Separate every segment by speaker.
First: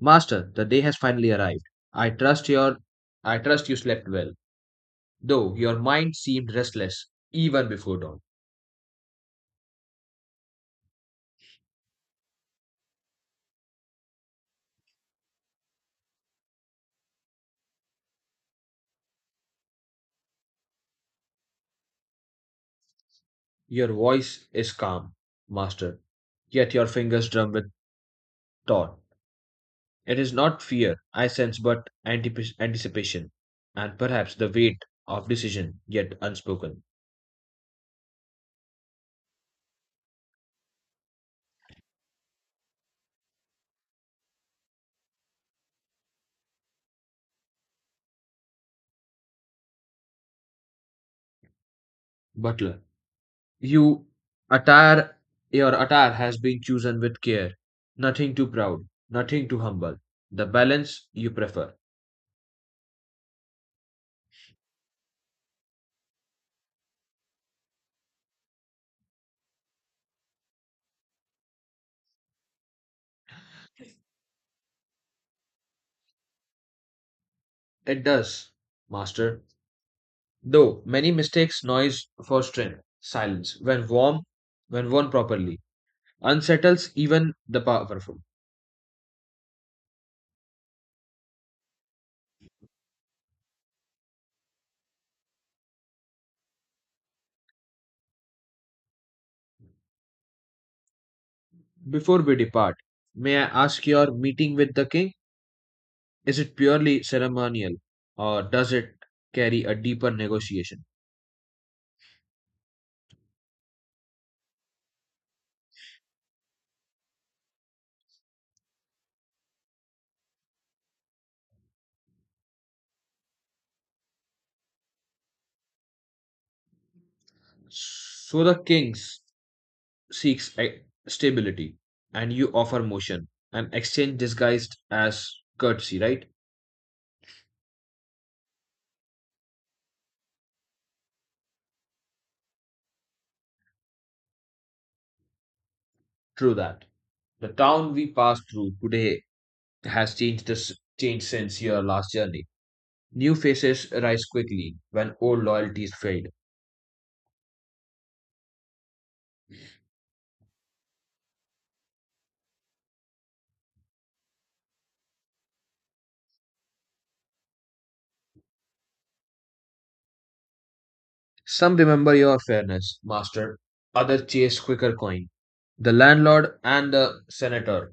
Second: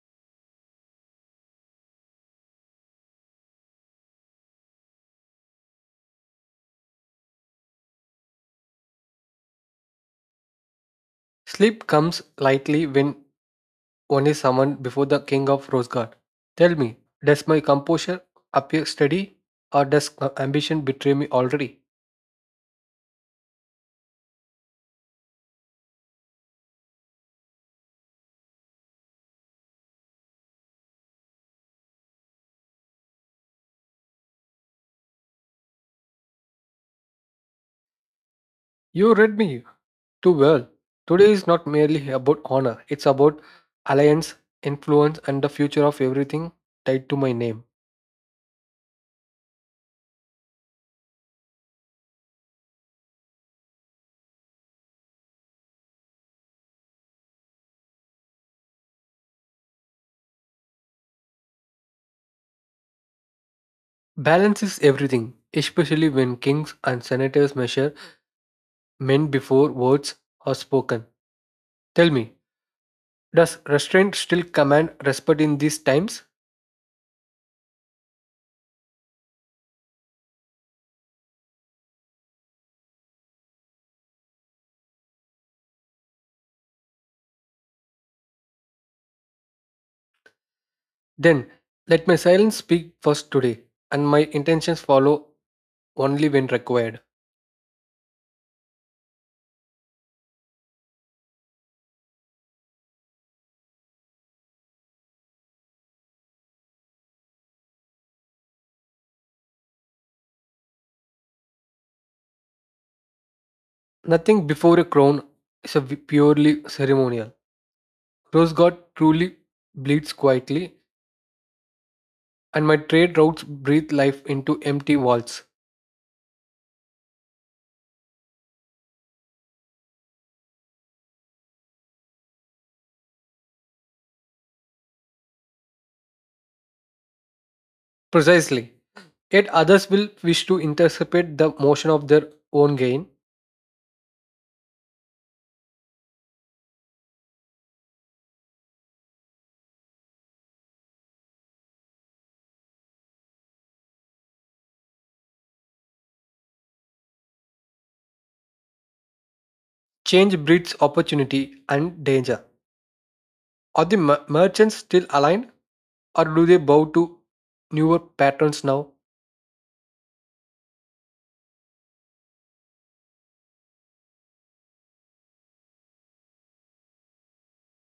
Speaker 1: Master, the day has finally arrived. I trust your I trust you slept well, though your mind seemed restless even before dawn.
Speaker 2: Sleep comes lightly when one is summoned before the king of Rosgard. Tell me, does my composure appear steady, or does ambition betray me already?
Speaker 1: Your voice is calm, Master, yet your fingers drum with thought. It is not fear I sense, but anticipation, and perhaps the weight of decision yet unspoken.
Speaker 2: You read me too well. Today is not merely about honor, it's about alliance, influence, and the future of everything tied to my name.
Speaker 1: Butler, you attire your attire has been chosen with care, nothing too proud, nothing too humble. The balance you prefer.
Speaker 2: Balance is everything, especially when kings and senators measure men before words are spoken. Tell me, does restraint still command respect in these times?
Speaker 1: It does, Master. Though many mistakes noise for strength. Silence, when warm, when worn properly, unsettles even the powerful.
Speaker 2: Then, let my silence speak first today, and my intentions follow only when required.
Speaker 1: Before we depart, may I ask your meeting with the king? Is it purely ceremonial, or does it carry a deeper negotiation?
Speaker 2: Nothing before a crown is purely ceremonial. Rose God truly bleeds quietly, and my trade routes breathe life into empty vaults.
Speaker 1: So the seeks stability, and you offer motion, an exchange disguised as courtesy, right?
Speaker 2: Precisely. Yet others will wish to intercept the motion of their own gain.
Speaker 1: True that. The town we passed through today has changed this changed since your last journey. New faces rise quickly when old loyalties fade.
Speaker 2: Change breeds opportunity and danger. Are the merchants still aligned, or do they bow to newer patterns now?
Speaker 1: Some remember your fairness, master, others chase quicker coin. The landlord and the senator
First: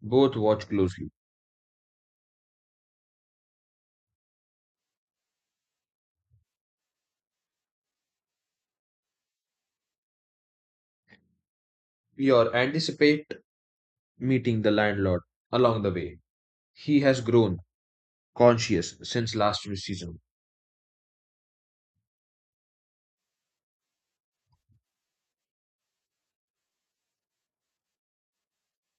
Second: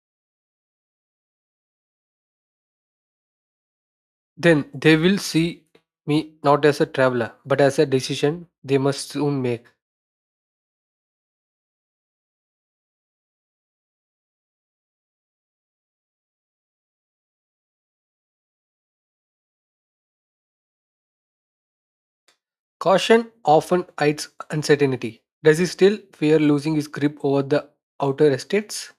Speaker 1: both watch closely.
Speaker 2: Then they will see me not as a traveler, but as a decision they must soon make.
Speaker 1: You anticipate meeting the landlord along the way. He has grown conscious since last season.
Speaker 2: Caution often hides uncertainty. Does he still fear losing his grip over the outer estates?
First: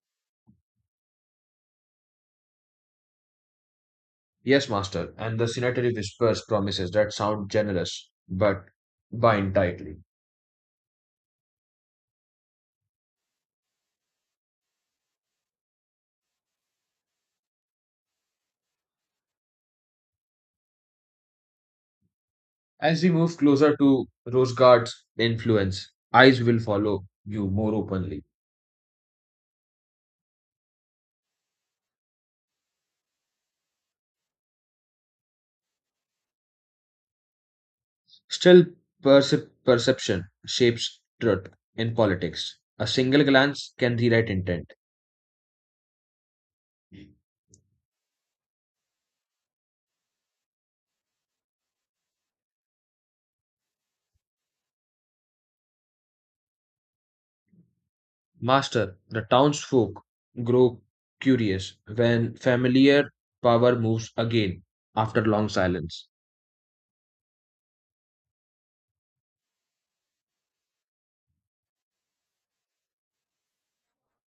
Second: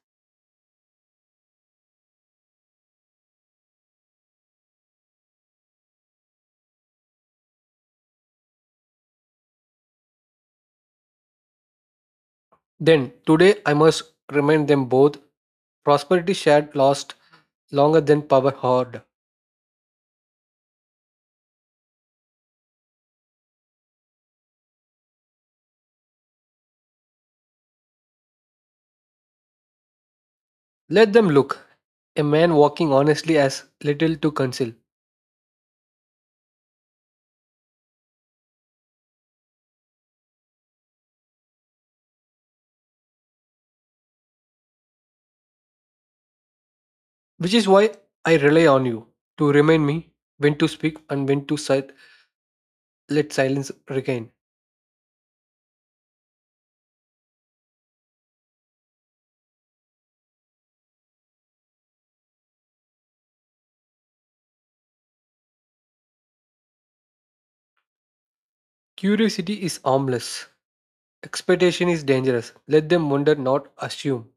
Speaker 1: Yes, master, and the senator whispers promises that sound generous but bind tightly.
Speaker 2: Then, today I must remind them both prosperity shared lost longer than power hoard.
Speaker 1: As we move closer to Rosegard's influence, eyes will follow you more openly.
Speaker 2: Let them look. A man walking honestly has little to conceal,
Speaker 1: Still, perception shapes truth in politics. A single glance can rewrite intent.
Speaker 2: which is why I rely on you to remind me when to speak and when to let silence regain.
Speaker 1: Master, the townsfolk grow curious when familiar power moves again after long silence.
Speaker 2: Curiosity is harmless. Expectation is dangerous. Let them wonder, not assume.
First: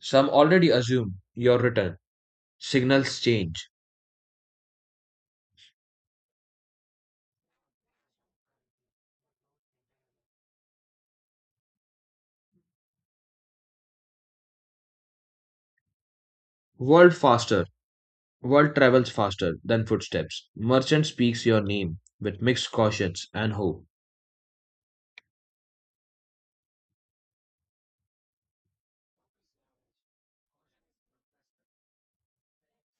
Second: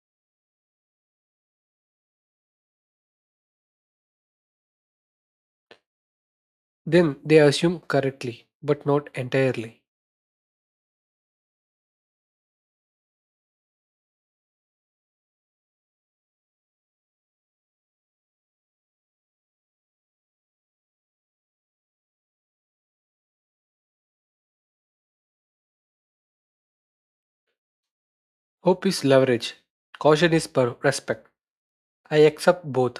Speaker 1: Some already assume your return. Signals change.
Speaker 2: Then they assume correctly, but not entirely.
Speaker 1: World faster World travels faster than footsteps. Merchant speaks your name with mixed cautions and hope.
Speaker 2: Hope is leverage. Caution is respect. I accept both,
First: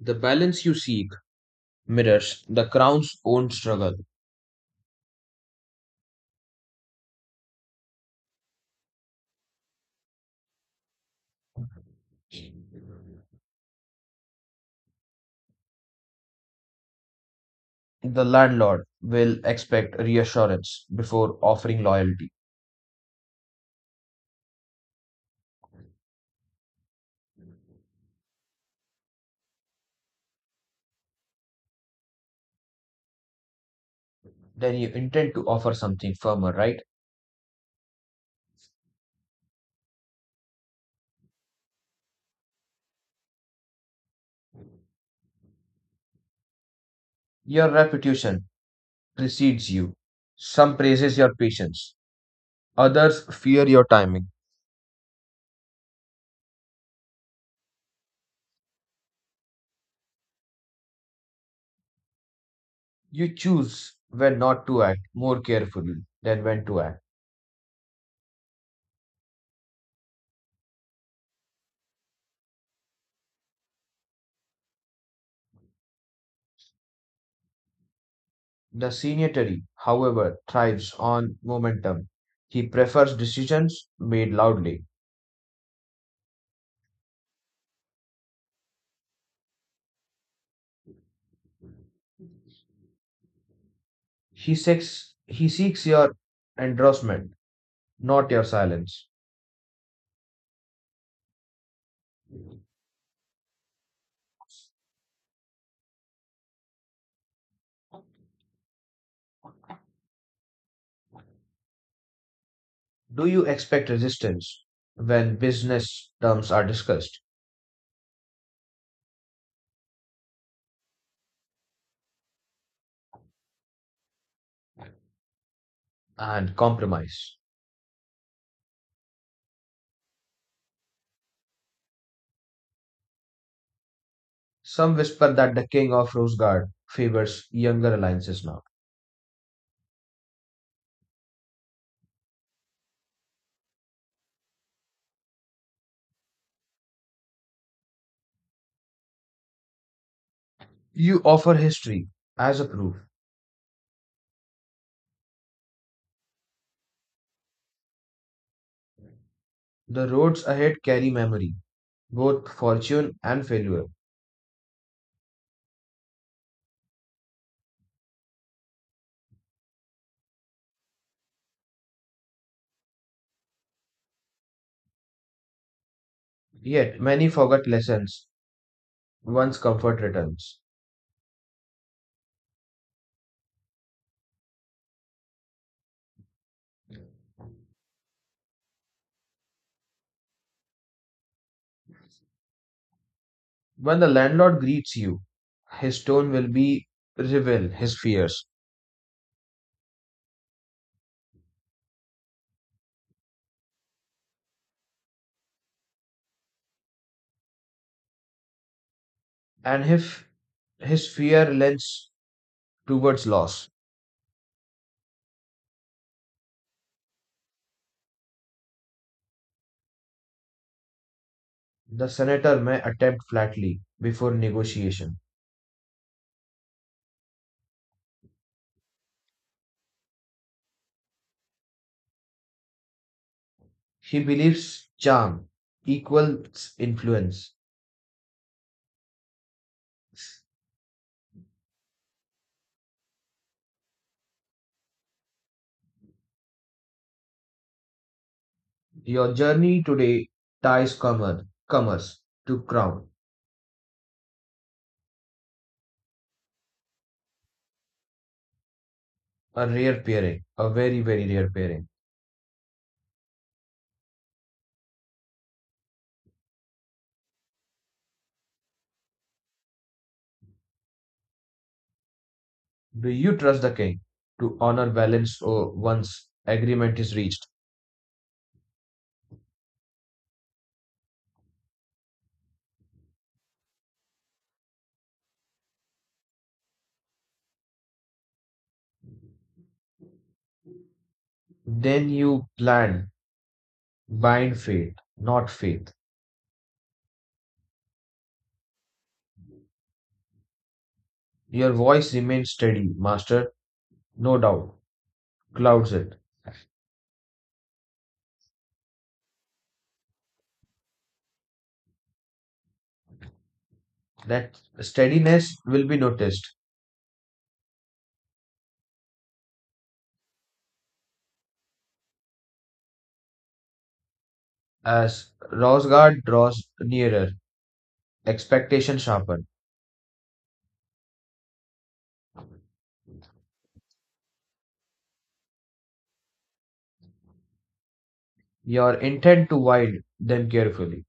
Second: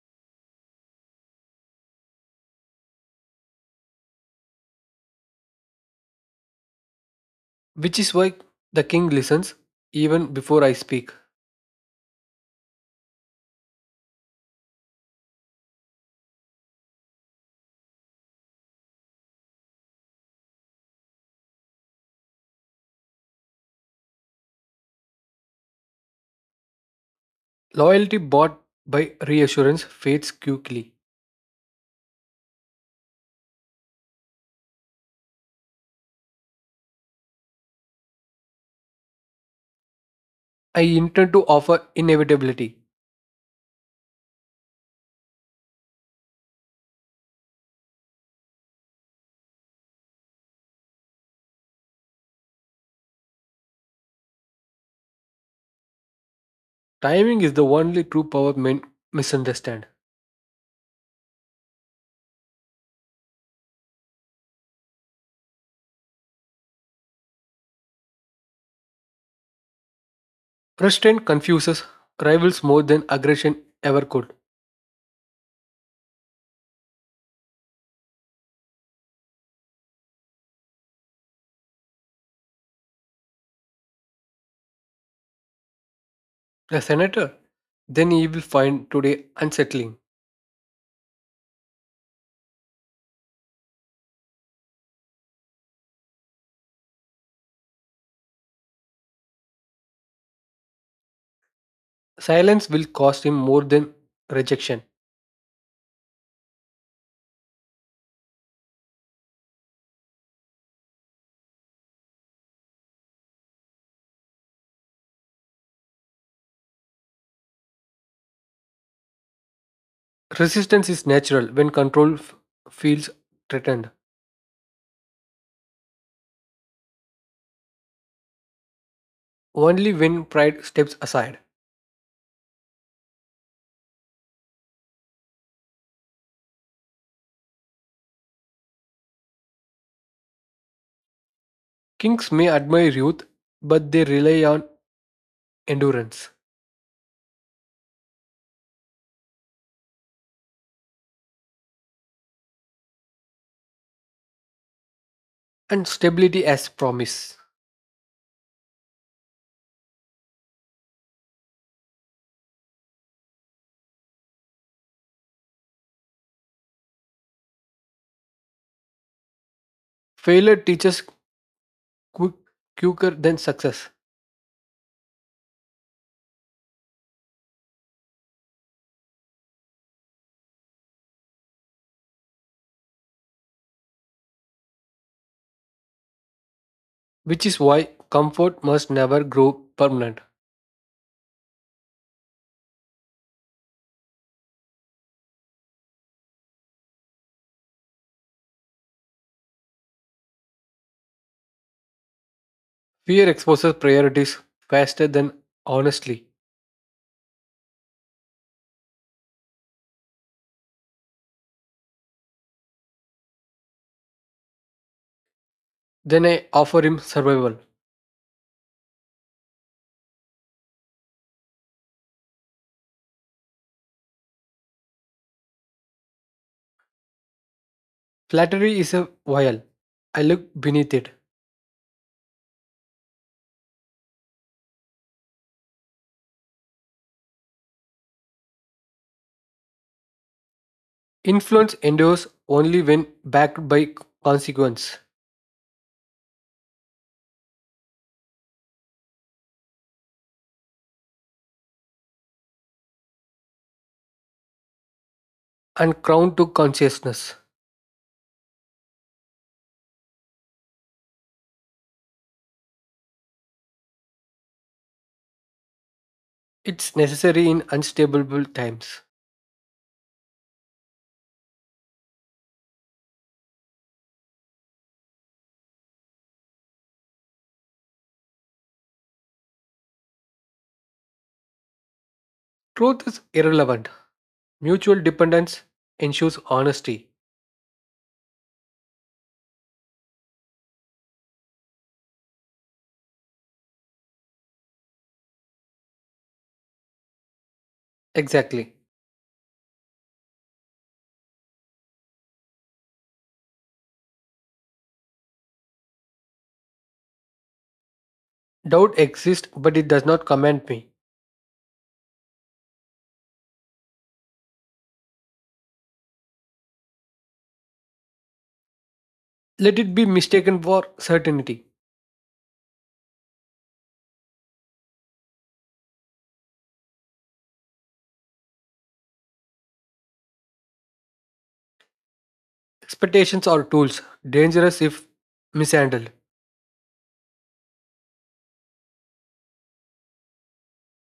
Speaker 1: The balance you seek mirrors the crown's own struggle.
Speaker 2: which is why the king listens even before I speak.
Speaker 1: The landlord will expect reassurance before offering loyalty.
Speaker 2: Loyalty bought by reassurance fades quickly.
Speaker 1: Then you intend to offer something firmer, right?
Speaker 2: I intend to offer inevitability.
Speaker 1: Your reputation precedes you. Some praises your patience, others fear your timing.
Speaker 2: Timing is the only true power men misunderstand.
Speaker 1: You choose when not to act more carefully than when to act.
Speaker 2: Restraint confuses rivals more than aggression ever could.
Speaker 1: The signatory, however, thrives on momentum. He prefers decisions made loudly.
Speaker 2: A senator? Then he will find today unsettling.
Speaker 1: He seeks your endorsement, not your silence.
Speaker 2: Silence will cost him more than rejection.
Speaker 1: Do you expect resistance when business terms are discussed
Speaker 2: Resistance is natural when control feels threatened,
Speaker 1: and compromise?
Speaker 2: only when pride steps aside.
Speaker 1: Some whisper that the king of Rosegard favors younger alliances now.
Speaker 2: Kings may admire youth, but they rely on endurance
Speaker 1: You offer history as a proof.
Speaker 2: and stability as promise.
Speaker 1: The roads ahead carry memory, both fortune and failure.
Speaker 2: Failure teaches quick, quicker than success,
Speaker 1: Yet many forget lessons once comfort returns.
Speaker 2: which is why comfort must never grow permanent.
Speaker 1: When the landlord greets you, his tone will be reveal his fears,
Speaker 2: Fear exposes priorities faster than honestly.
Speaker 1: and if his fear lends towards loss,
Speaker 2: Then I offer him survival.
Speaker 1: the senator may attempt flatly before negotiation.
Speaker 2: Flattery is a vial. I look beneath it.
Speaker 1: He believes charm equals influence.
Speaker 2: Influence endures only when backed by consequence
Speaker 1: Your journey today ties commerce to crown,
Speaker 2: and crowned to consciousness.
Speaker 1: a rare pairing, a very rare pairing.
Speaker 2: It's necessary in unstable times.
Speaker 1: Do you trust the king to honor balance or once agreement is reached?
Speaker 2: Truth is irrelevant. Mutual dependence ensures honesty.
Speaker 1: Then you plan, bind faith, not faith.
Speaker 2: Exactly.
Speaker 1: Your voice remains steady, Master, no doubt, clouds it.
Speaker 2: Doubt exists, but it does not command me.
Speaker 1: That steadiness will be noticed
Speaker 2: Let it be mistaken for certainty.
Speaker 1: as Rosgard draws nearer, expectation sharpen.
Speaker 2: Expectations are tools, dangerous if mishandled.
Speaker 1: Your intent to wield them carefully.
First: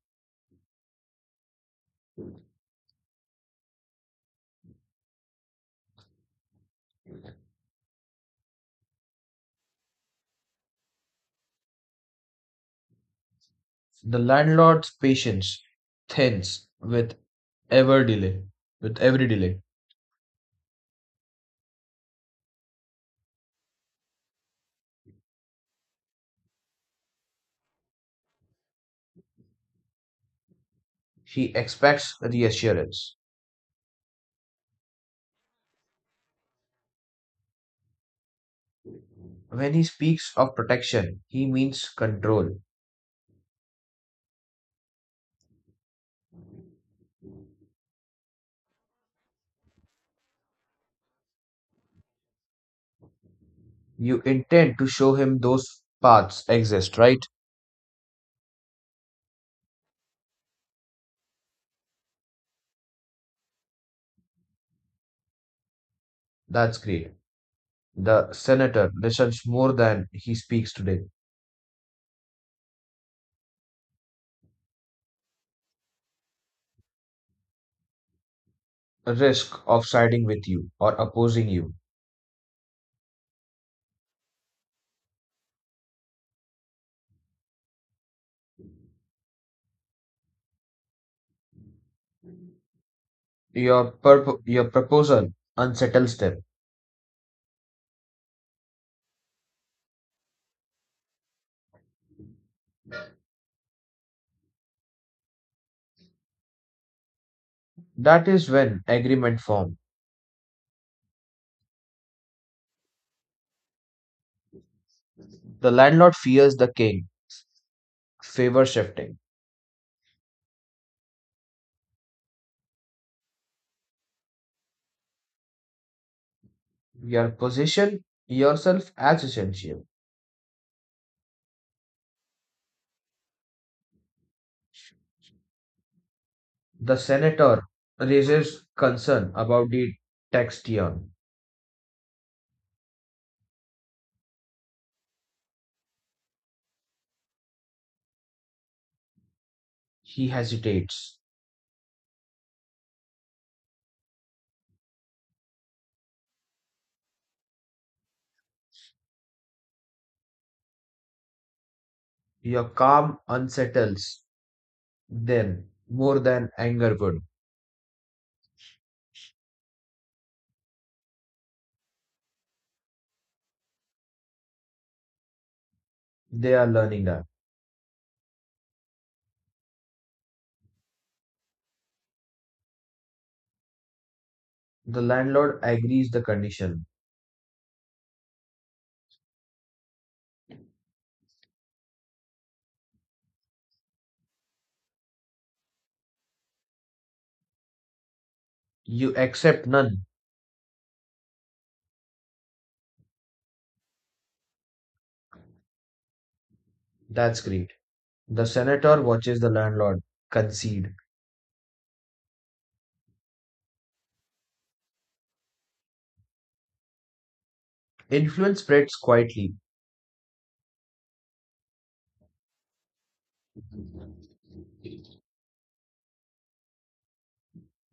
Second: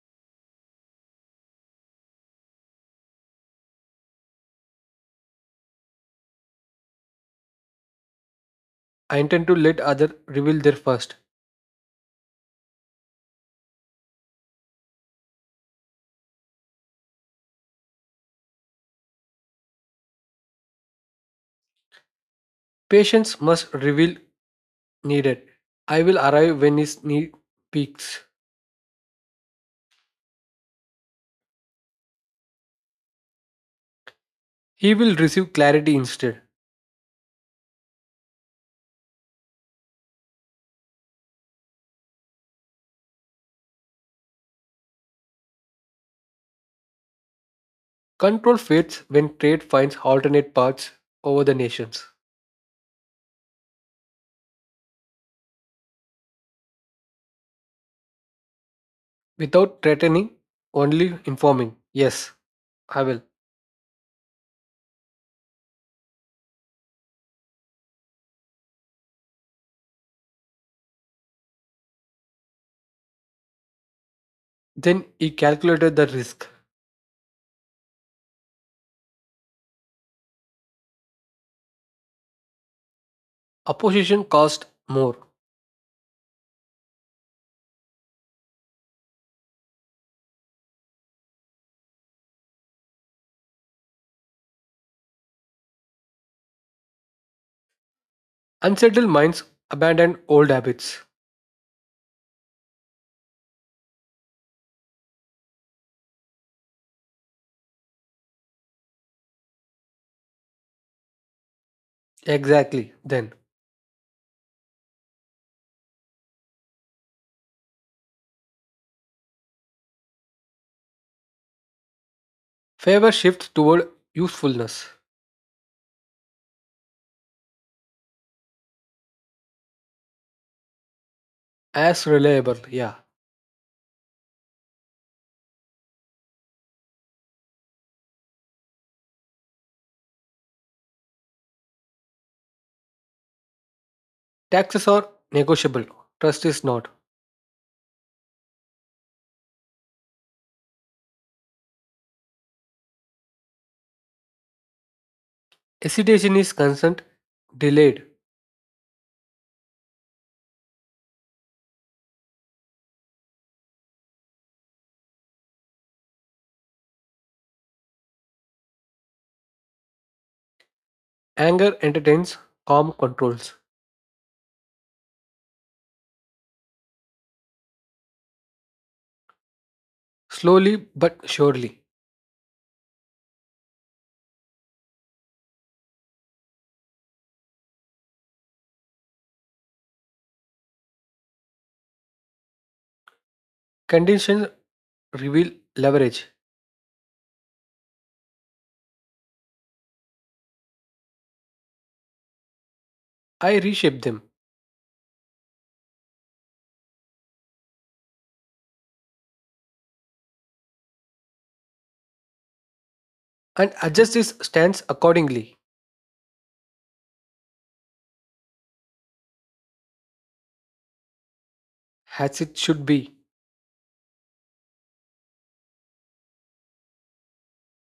Speaker 2: I intend to let others reveal their first.
Speaker 1: The landlord's patience thins with ever delay, with every delay.
Speaker 2: Patience must reveal needed. I will arrive when his need peaks.
Speaker 1: He expects reassurance.
Speaker 2: He will receive clarity instead.
Speaker 1: When he speaks of protection, he means control.
Speaker 2: Control fades when trade finds alternate paths over the nations.
Speaker 1: You intend to show him those paths exist, right?
Speaker 2: Without threatening, only informing. Yes, I will.
Speaker 1: That's great. The senator listens more than he speaks today.
Speaker 2: Then he calculated the risk.
Speaker 1: Risk of siding with you or opposing you.
Speaker 2: Opposition cost more.
Speaker 1: Your proposal unsettles them.
Speaker 2: Unsettled minds abandon old habits.
Speaker 1: That is when agreement forms.
Speaker 2: Exactly, then.
Speaker 1: The landlord fears the king, favor shifting.
Speaker 2: Favor shifts toward usefulness.
Speaker 1: Your position yourself as essential.
Speaker 2: As reliable, yeah.
Speaker 1: The senator raises concern about the tax tier.
Speaker 2: Taxes are negotiable, trust is not.
Speaker 1: He hesitates.
Speaker 2: Hesitation is constant, delayed.
Speaker 1: Your calm unsettles them more than anger would.
Speaker 2: Anger entertains, calm controls.
Speaker 1: They are learning that.
Speaker 2: Slowly but surely.
Speaker 1: The landlord agrees the condition.
Speaker 2: Conditions reveal leverage.
Speaker 1: You accept none.
Speaker 2: I reshape them
Speaker 1: That's great. The senator watches the landlord concede.
Speaker 2: and adjust his stance accordingly,
Speaker 1: Influence spreads quietly.
Speaker 2: as it should be.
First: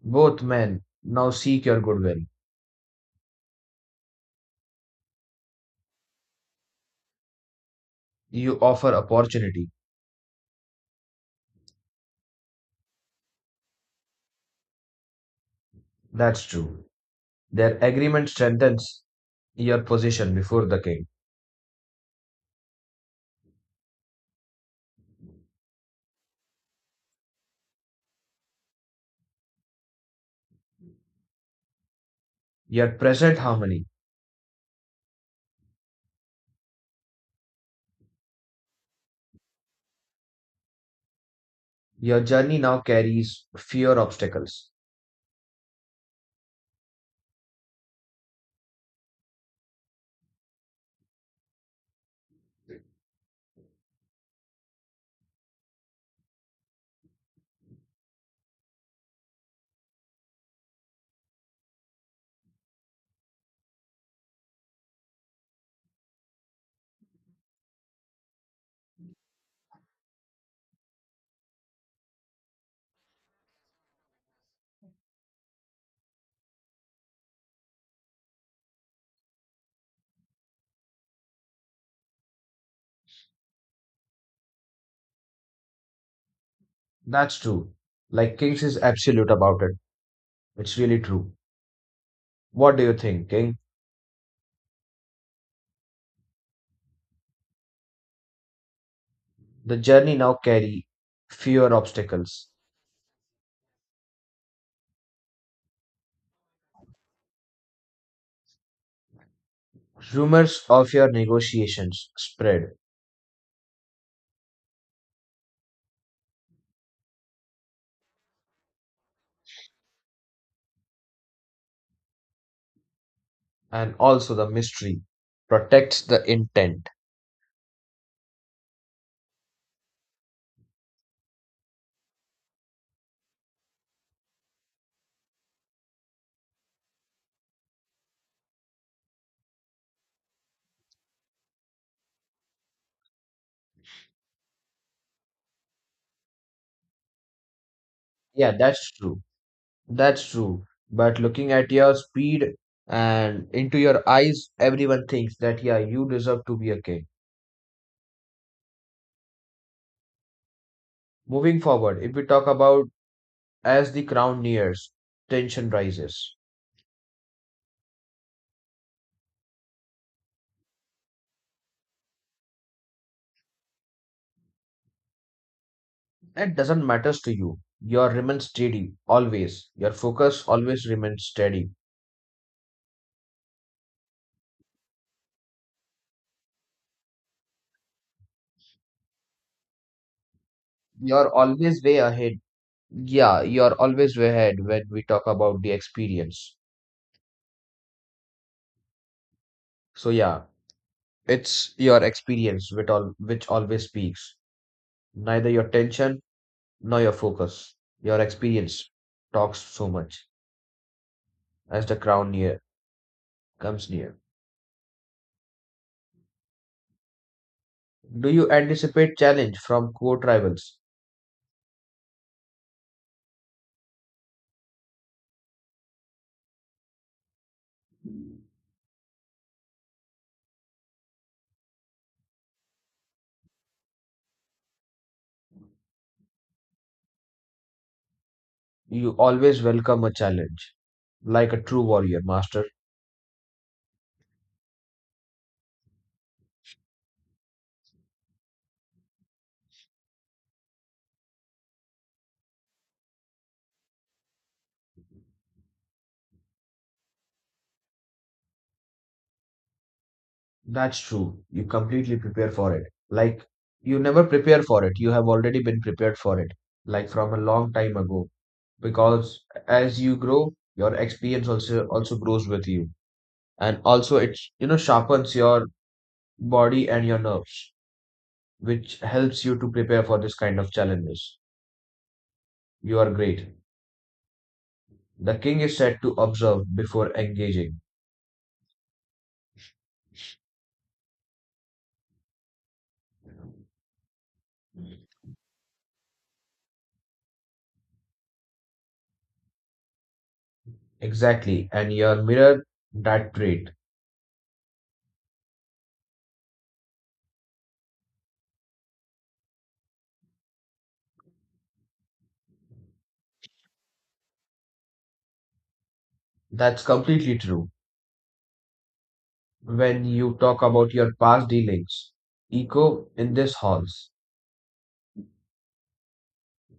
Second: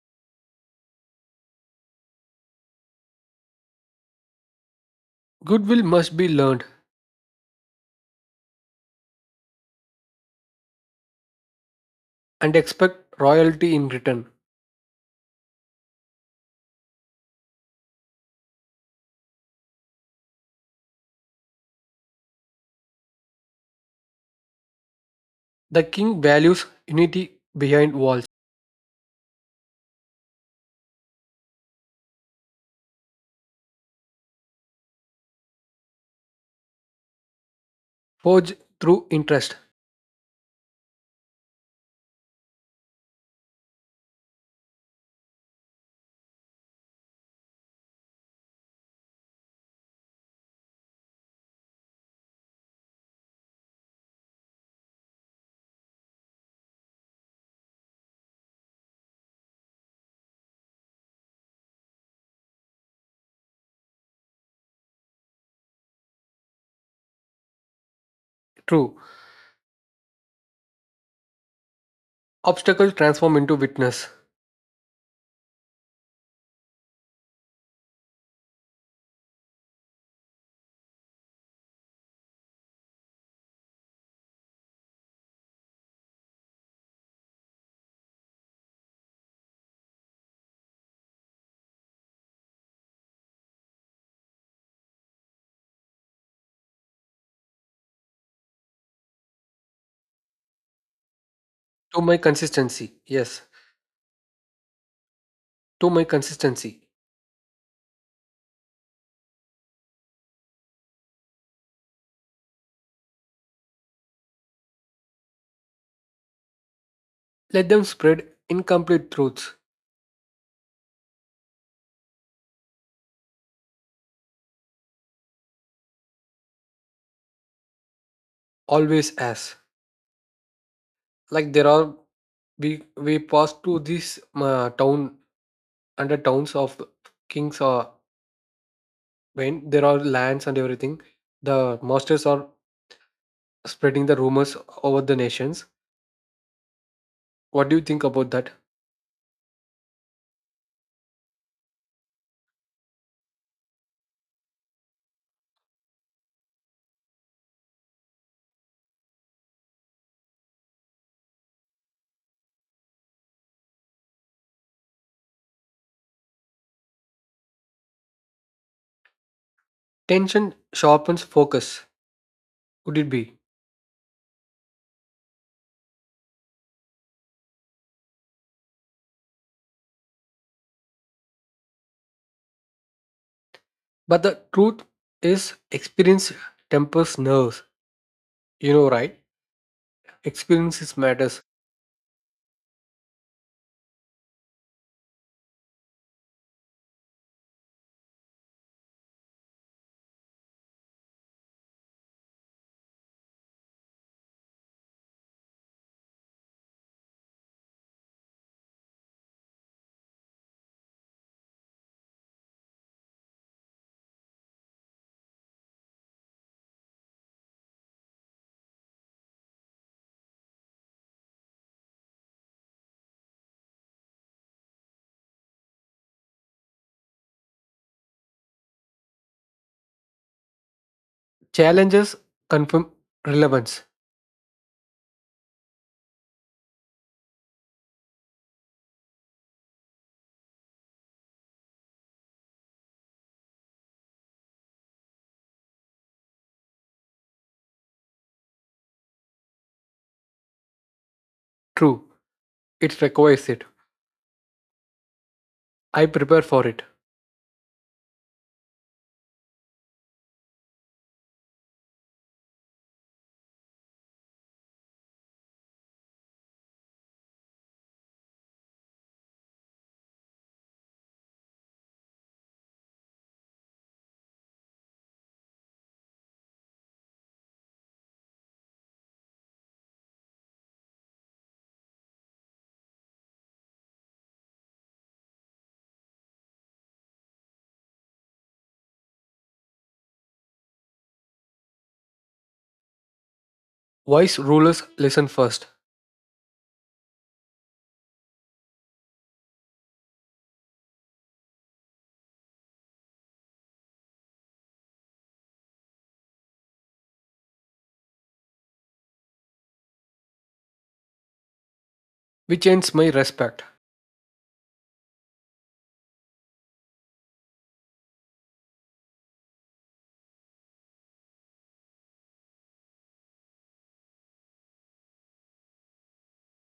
Speaker 1: Both men now seek your goodwill.
Speaker 2: Goodwill must be learned
Speaker 1: You offer opportunity.
Speaker 2: and expect royalty in return.
Speaker 1: That's true. Their agreement strengthens your position before the king.
Speaker 2: The king values unity behind walls,
Speaker 1: Your present harmony.
Speaker 2: forged through interest.
Speaker 1: Your journey now carries fewer obstacles.
Speaker 2: True. Obstacles transform into witness.
Speaker 1: That's true. Like Kings is absolute about it. It's really true. What do you think, King? The journey now carry fewer
Speaker 2: To my
Speaker 1: obstacles.
Speaker 2: consistency. Yes. To my consistency.
Speaker 1: Rumors of your negotiations spread,
Speaker 2: Let them spread incomplete truths,
Speaker 1: and also the mystery protects the intent.
Speaker 2: always as. Like there are, we passed through this town under towns of kings or when there are lands and everything. The masters are spreading the rumors over the nations. What do you think about
Speaker 1: Yeah,
Speaker 2: that?
Speaker 1: that's true. That's true. But looking at your speed and into your eyes, everyone thinks that yeah, you deserve to be a king. Moving forward, if we talk about as the crown nears, tension rises.
Speaker 2: Tension sharpens focus. Could it be?
Speaker 1: That doesn't matters to you. Your remain steady always. Your focus always remains steady.
Speaker 2: But the truth is, experience tempers nerves. You know, right? Experiences
Speaker 1: You're
Speaker 2: matters.
Speaker 1: always way ahead. Yeah, you're always way ahead when we talk about the experience. So yeah, it's your experience with all which always speaks. Neither your tension nor your focus. Your experience talks so much as the crown near comes near. Do you anticipate challenge from court rivals?
Speaker 2: Challenges confirm relevance.
Speaker 1: You always welcome a challenge, like a true warrior, master.
Speaker 2: True. It requires it. I prepare for it.
Speaker 1: That's true. You completely prepare for it. Like, you never prepare for it. You have already been prepared for it, like from a long time ago. Because as you grow, your experience also grows with you. And also it, sharpens your body and your nerves, which helps you to prepare for this kind of challenges. You are great. The king is said to observe before engaging.
Speaker 2: Wise rulers listen first,
Speaker 1: Exactly. And your mirror, that trait.
Speaker 2: which earns my respect.
Speaker 1: That's completely true. When you talk about your past dealings echo in this halls.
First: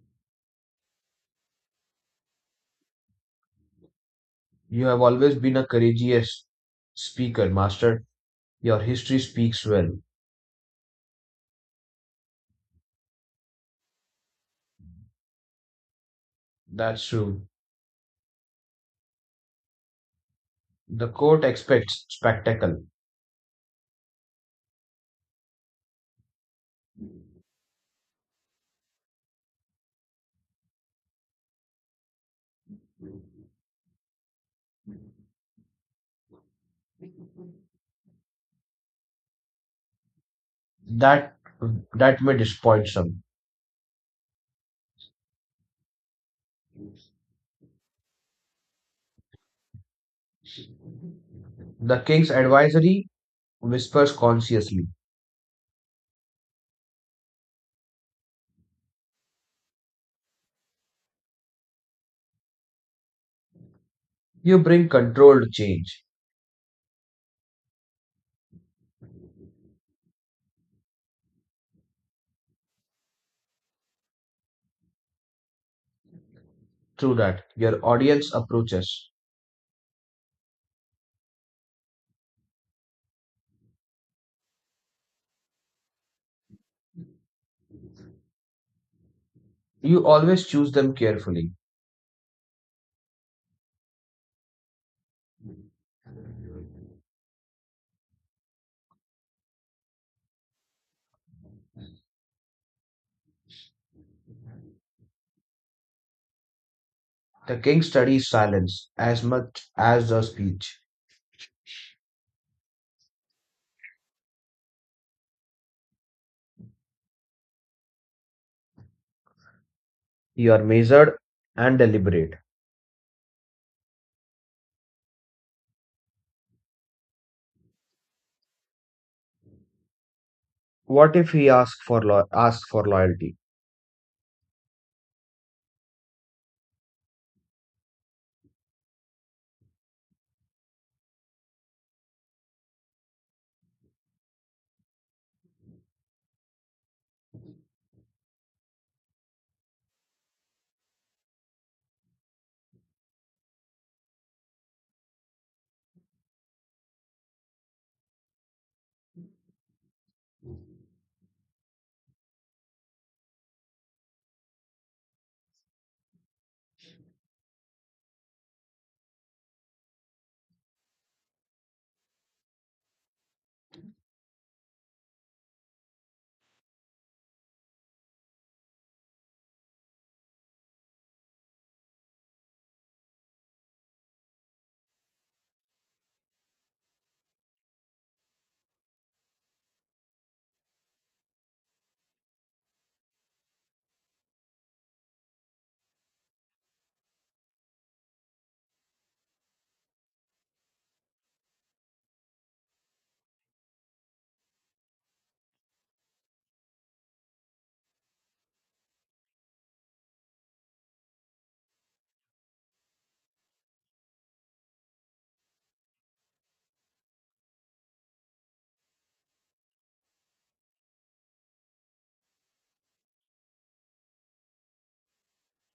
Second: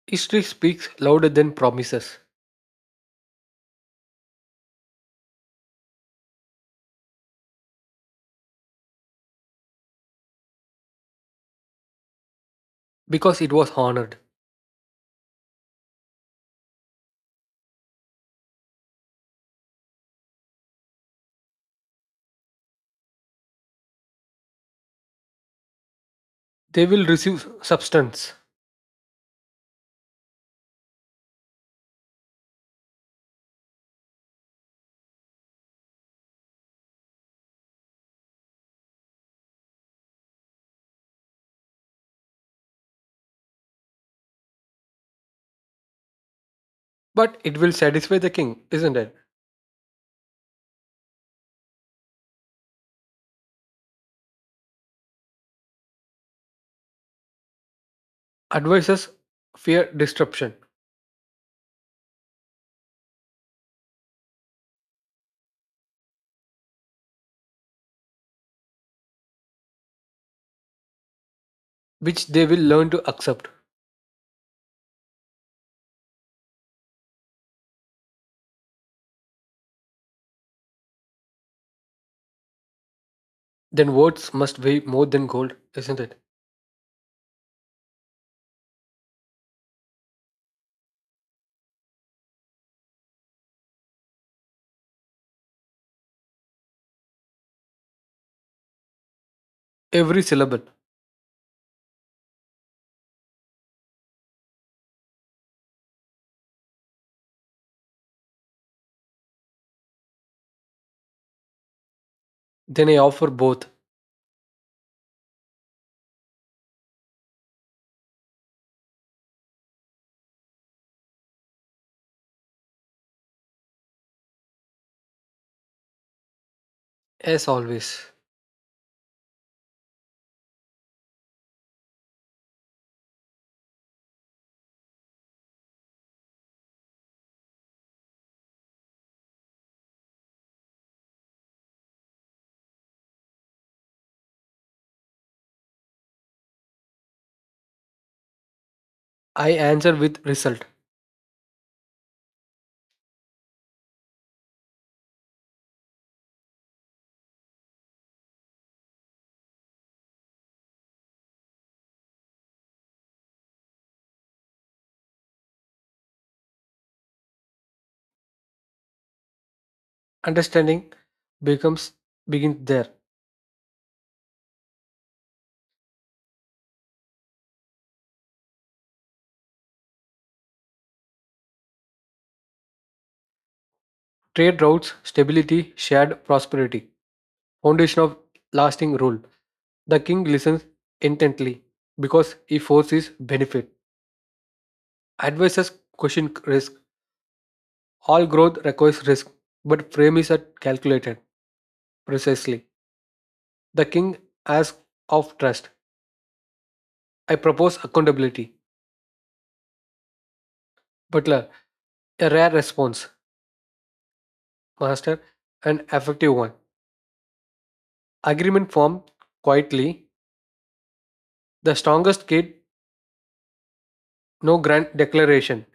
Speaker 2: History speaks louder than promises,
Speaker 1: You have always been a courageous speaker, master. Your history speaks well.
Speaker 2: because it was honored.
Speaker 1: That's true. The court expects spectacle.
Speaker 2: They will receive substance,
Speaker 1: That that may disappoint some.
Speaker 2: but it will satisfy the king, isn't it?
Speaker 1: The king's advisory whispers consciously.
Speaker 2: Advisors fear disruption,
Speaker 1: You bring controlled change.
Speaker 2: which they will learn to accept.
Speaker 1: Through that, your audience approaches.
Speaker 2: Then words must weigh more than gold, isn't it?
Speaker 1: You always choose them carefully.
Speaker 2: Every syllable.
Speaker 1: The king studies silence as much as the speech.
Speaker 2: Then I offer both,
Speaker 1: You are measured and deliberate.
Speaker 2: as always.
Speaker 1: What if he asks for loyalty?
Speaker 2: I answer with result. Understanding becomes begins there. Trade routes, stability, shared prosperity, foundation of lasting rule. The king listens intently because he foresees benefit. Advisors question risk. All growth requires risk, but frame is calculated precisely. The king asks of trust. I propose accountability. Butler, a rare response. Master, an effective one. Agreement formed quietly. The strongest kid, no grand declaration.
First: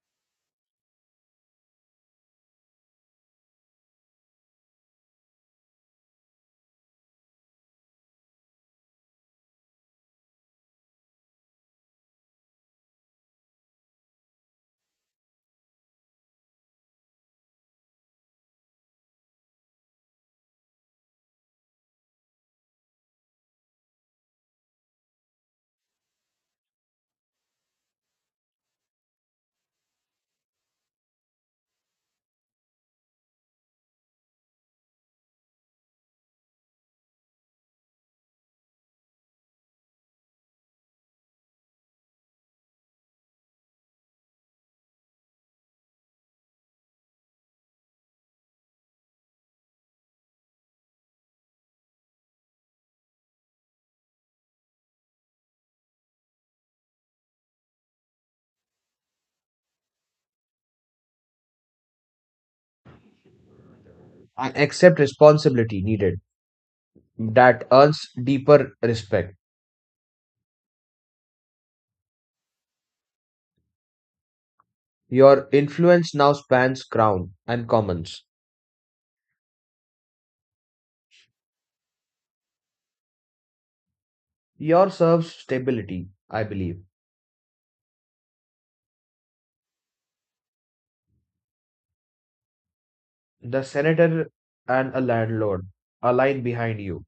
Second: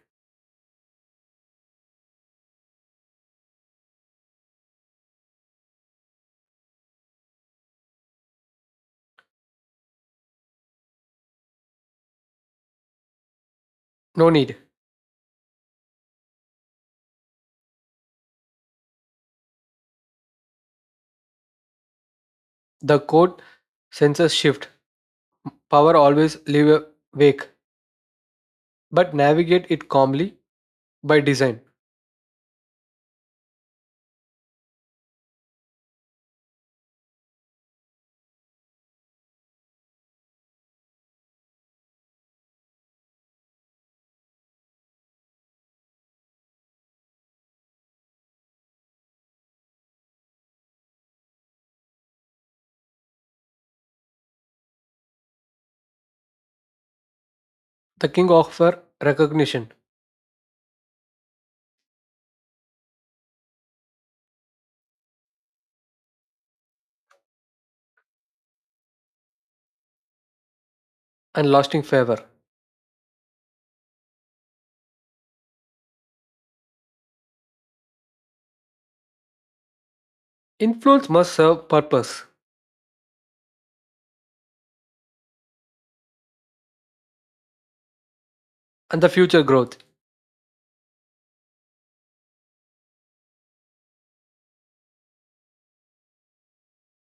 Speaker 2: No need. The court senses shift. Power always live awake, but navigate it calmly by design. The king offer recognition
Speaker 1: And accept responsibility needed that earns deeper respect.
Speaker 2: and lasting favor.
Speaker 1: Your influence now spans crown and commons.
Speaker 2: Influence must serve purpose
Speaker 1: Your serves stability, I believe.
Speaker 2: and the future growth.
Speaker 1: The senator and a landlord align behind you.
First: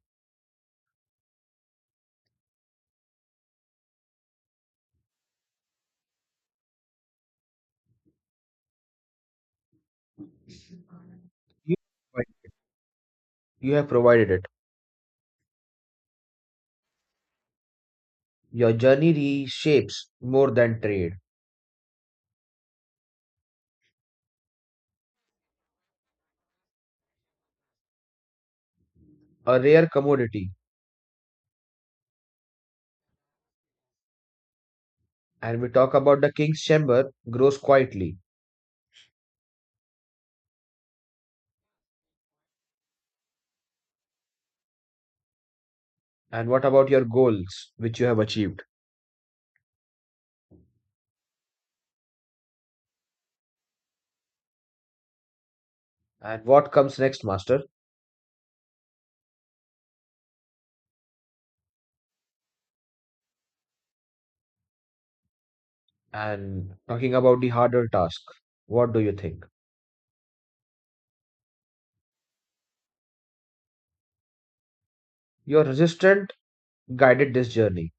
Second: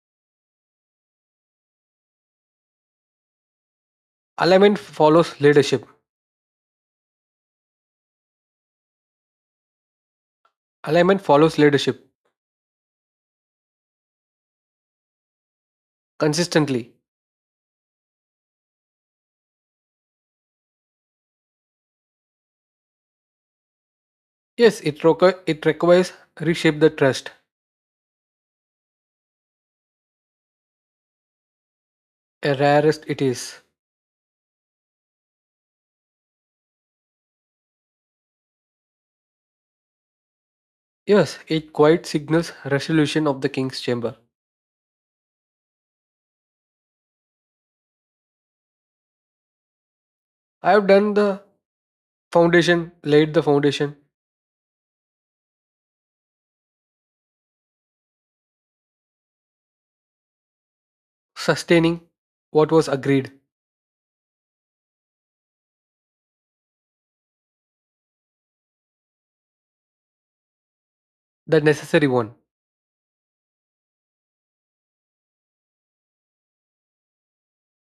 Speaker 2: Alignment follows leadership. Alignment follows
Speaker 1: You
Speaker 2: leadership
Speaker 1: you have provided it.
Speaker 2: consistently.
Speaker 1: Your journey reshapes more than trade,
Speaker 2: Yes, it, it requires reshape the trust.
Speaker 1: a rare commodity.
Speaker 2: A rarest it is.
Speaker 1: And we talk about the king's chamber grows quietly.
Speaker 2: Yes, it quite signals resolution of the king's chamber.
Speaker 1: And what about your goals, which you have achieved?
Speaker 2: I have done the foundation, laid the foundation,
Speaker 1: And what comes next, master?
Speaker 2: sustaining what was agreed,
Speaker 1: And talking about the harder task, what do you think?
Speaker 2: the necessary one.
Speaker 1: Your resistant guided this journey.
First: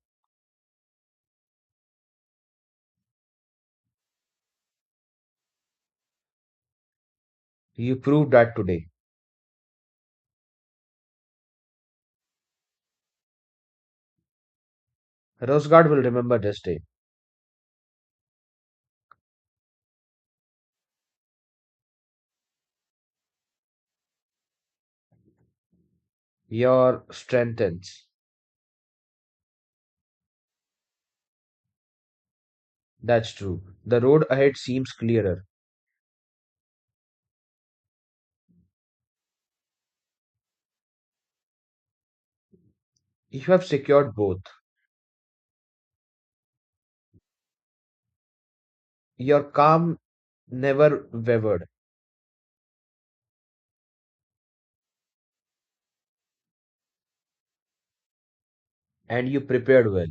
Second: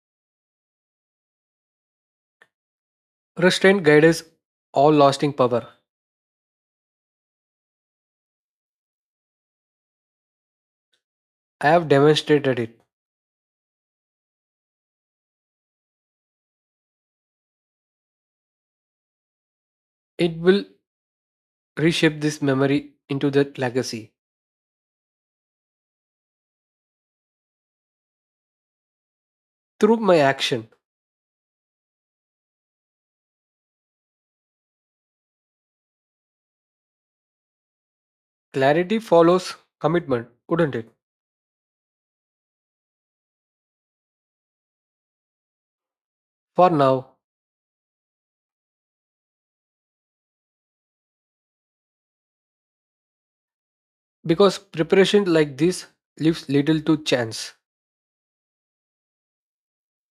Speaker 2: Restraint guides all lasting power.
Speaker 1: You proved that today.
Speaker 2: I have demonstrated it.
Speaker 1: Rosegard will remember this day.
Speaker 2: It will reshape this memory into that legacy.
Speaker 1: Your strengthens.
Speaker 2: Through my action,
Speaker 1: That's true. The road ahead seems clearer.
Speaker 2: clarity follows commitment, wouldn't it?
Speaker 1: You have secured both.
Speaker 2: For now,
Speaker 1: Your calm never wavered,
Speaker 2: because preparation like this leaves little to chance.
Speaker 1: and you prepared well.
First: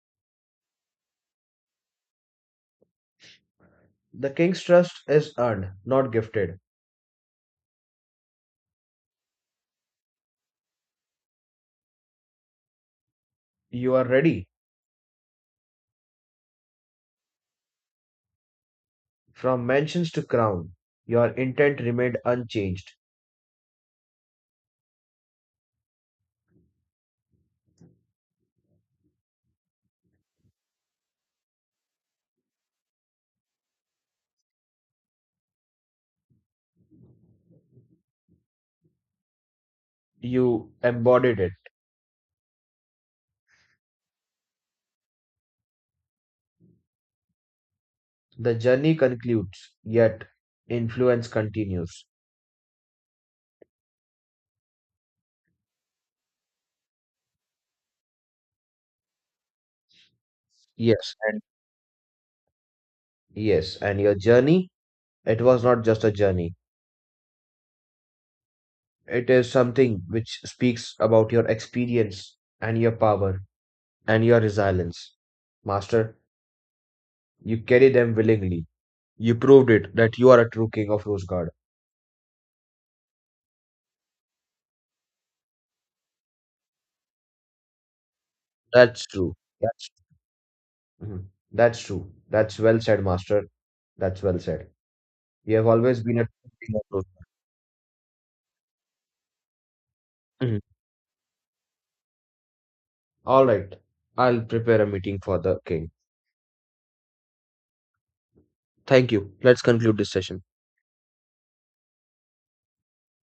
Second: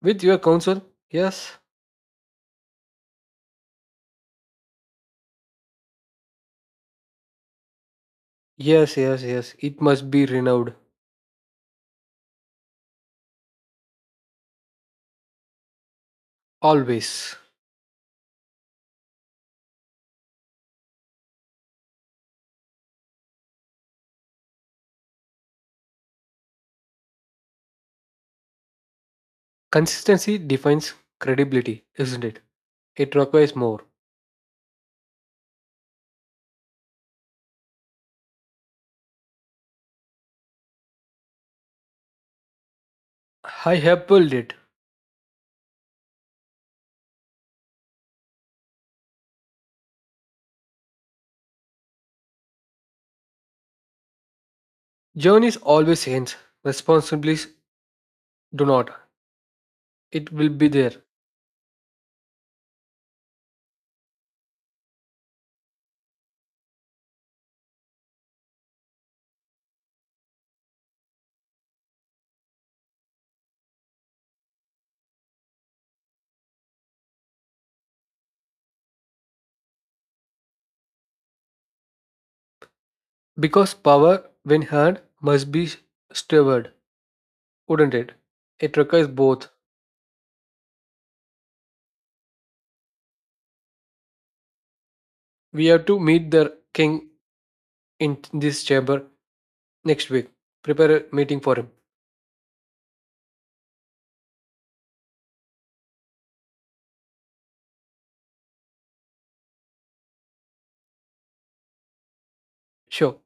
Speaker 2: With your counsel, yes,
Speaker 1: The king's trust is earned, not gifted.
Speaker 2: yes, it must be renewed.
Speaker 1: You are ready.
Speaker 2: Always.
Speaker 1: From mansions to crown, your intent remained unchanged.
Speaker 2: Consistency defines credibility, isn't it? It requires more.
Speaker 1: You embodied it.
Speaker 2: I have pulled it.
Speaker 1: The journey concludes, yet influence continues.
Speaker 2: Journeys always ends, responsibilities do not. It will be there
Speaker 1: Yes, and yes, and your journey, it was not just a journey. It is something which speaks about your experience and your power and your resilience. Master, you carry them willingly. You proved it that you are a true king of Rose God.
Speaker 2: because power, when had, must be steward, wouldn't it? It
Speaker 1: That's
Speaker 2: requires
Speaker 1: true.
Speaker 2: both.
Speaker 1: That's Mhm. That's true. That's well said, Master. That's well said. You
Speaker 2: We
Speaker 1: have
Speaker 2: have to
Speaker 1: always been a
Speaker 2: meet
Speaker 1: true
Speaker 2: the
Speaker 1: king of those.
Speaker 2: king in this chamber next week.
Speaker 1: Mhm.
Speaker 2: Prepare a meeting for him.
Speaker 1: All right. I'll prepare a meeting for the king. Thank you. Let's conclude this session.
Speaker 2: Sure.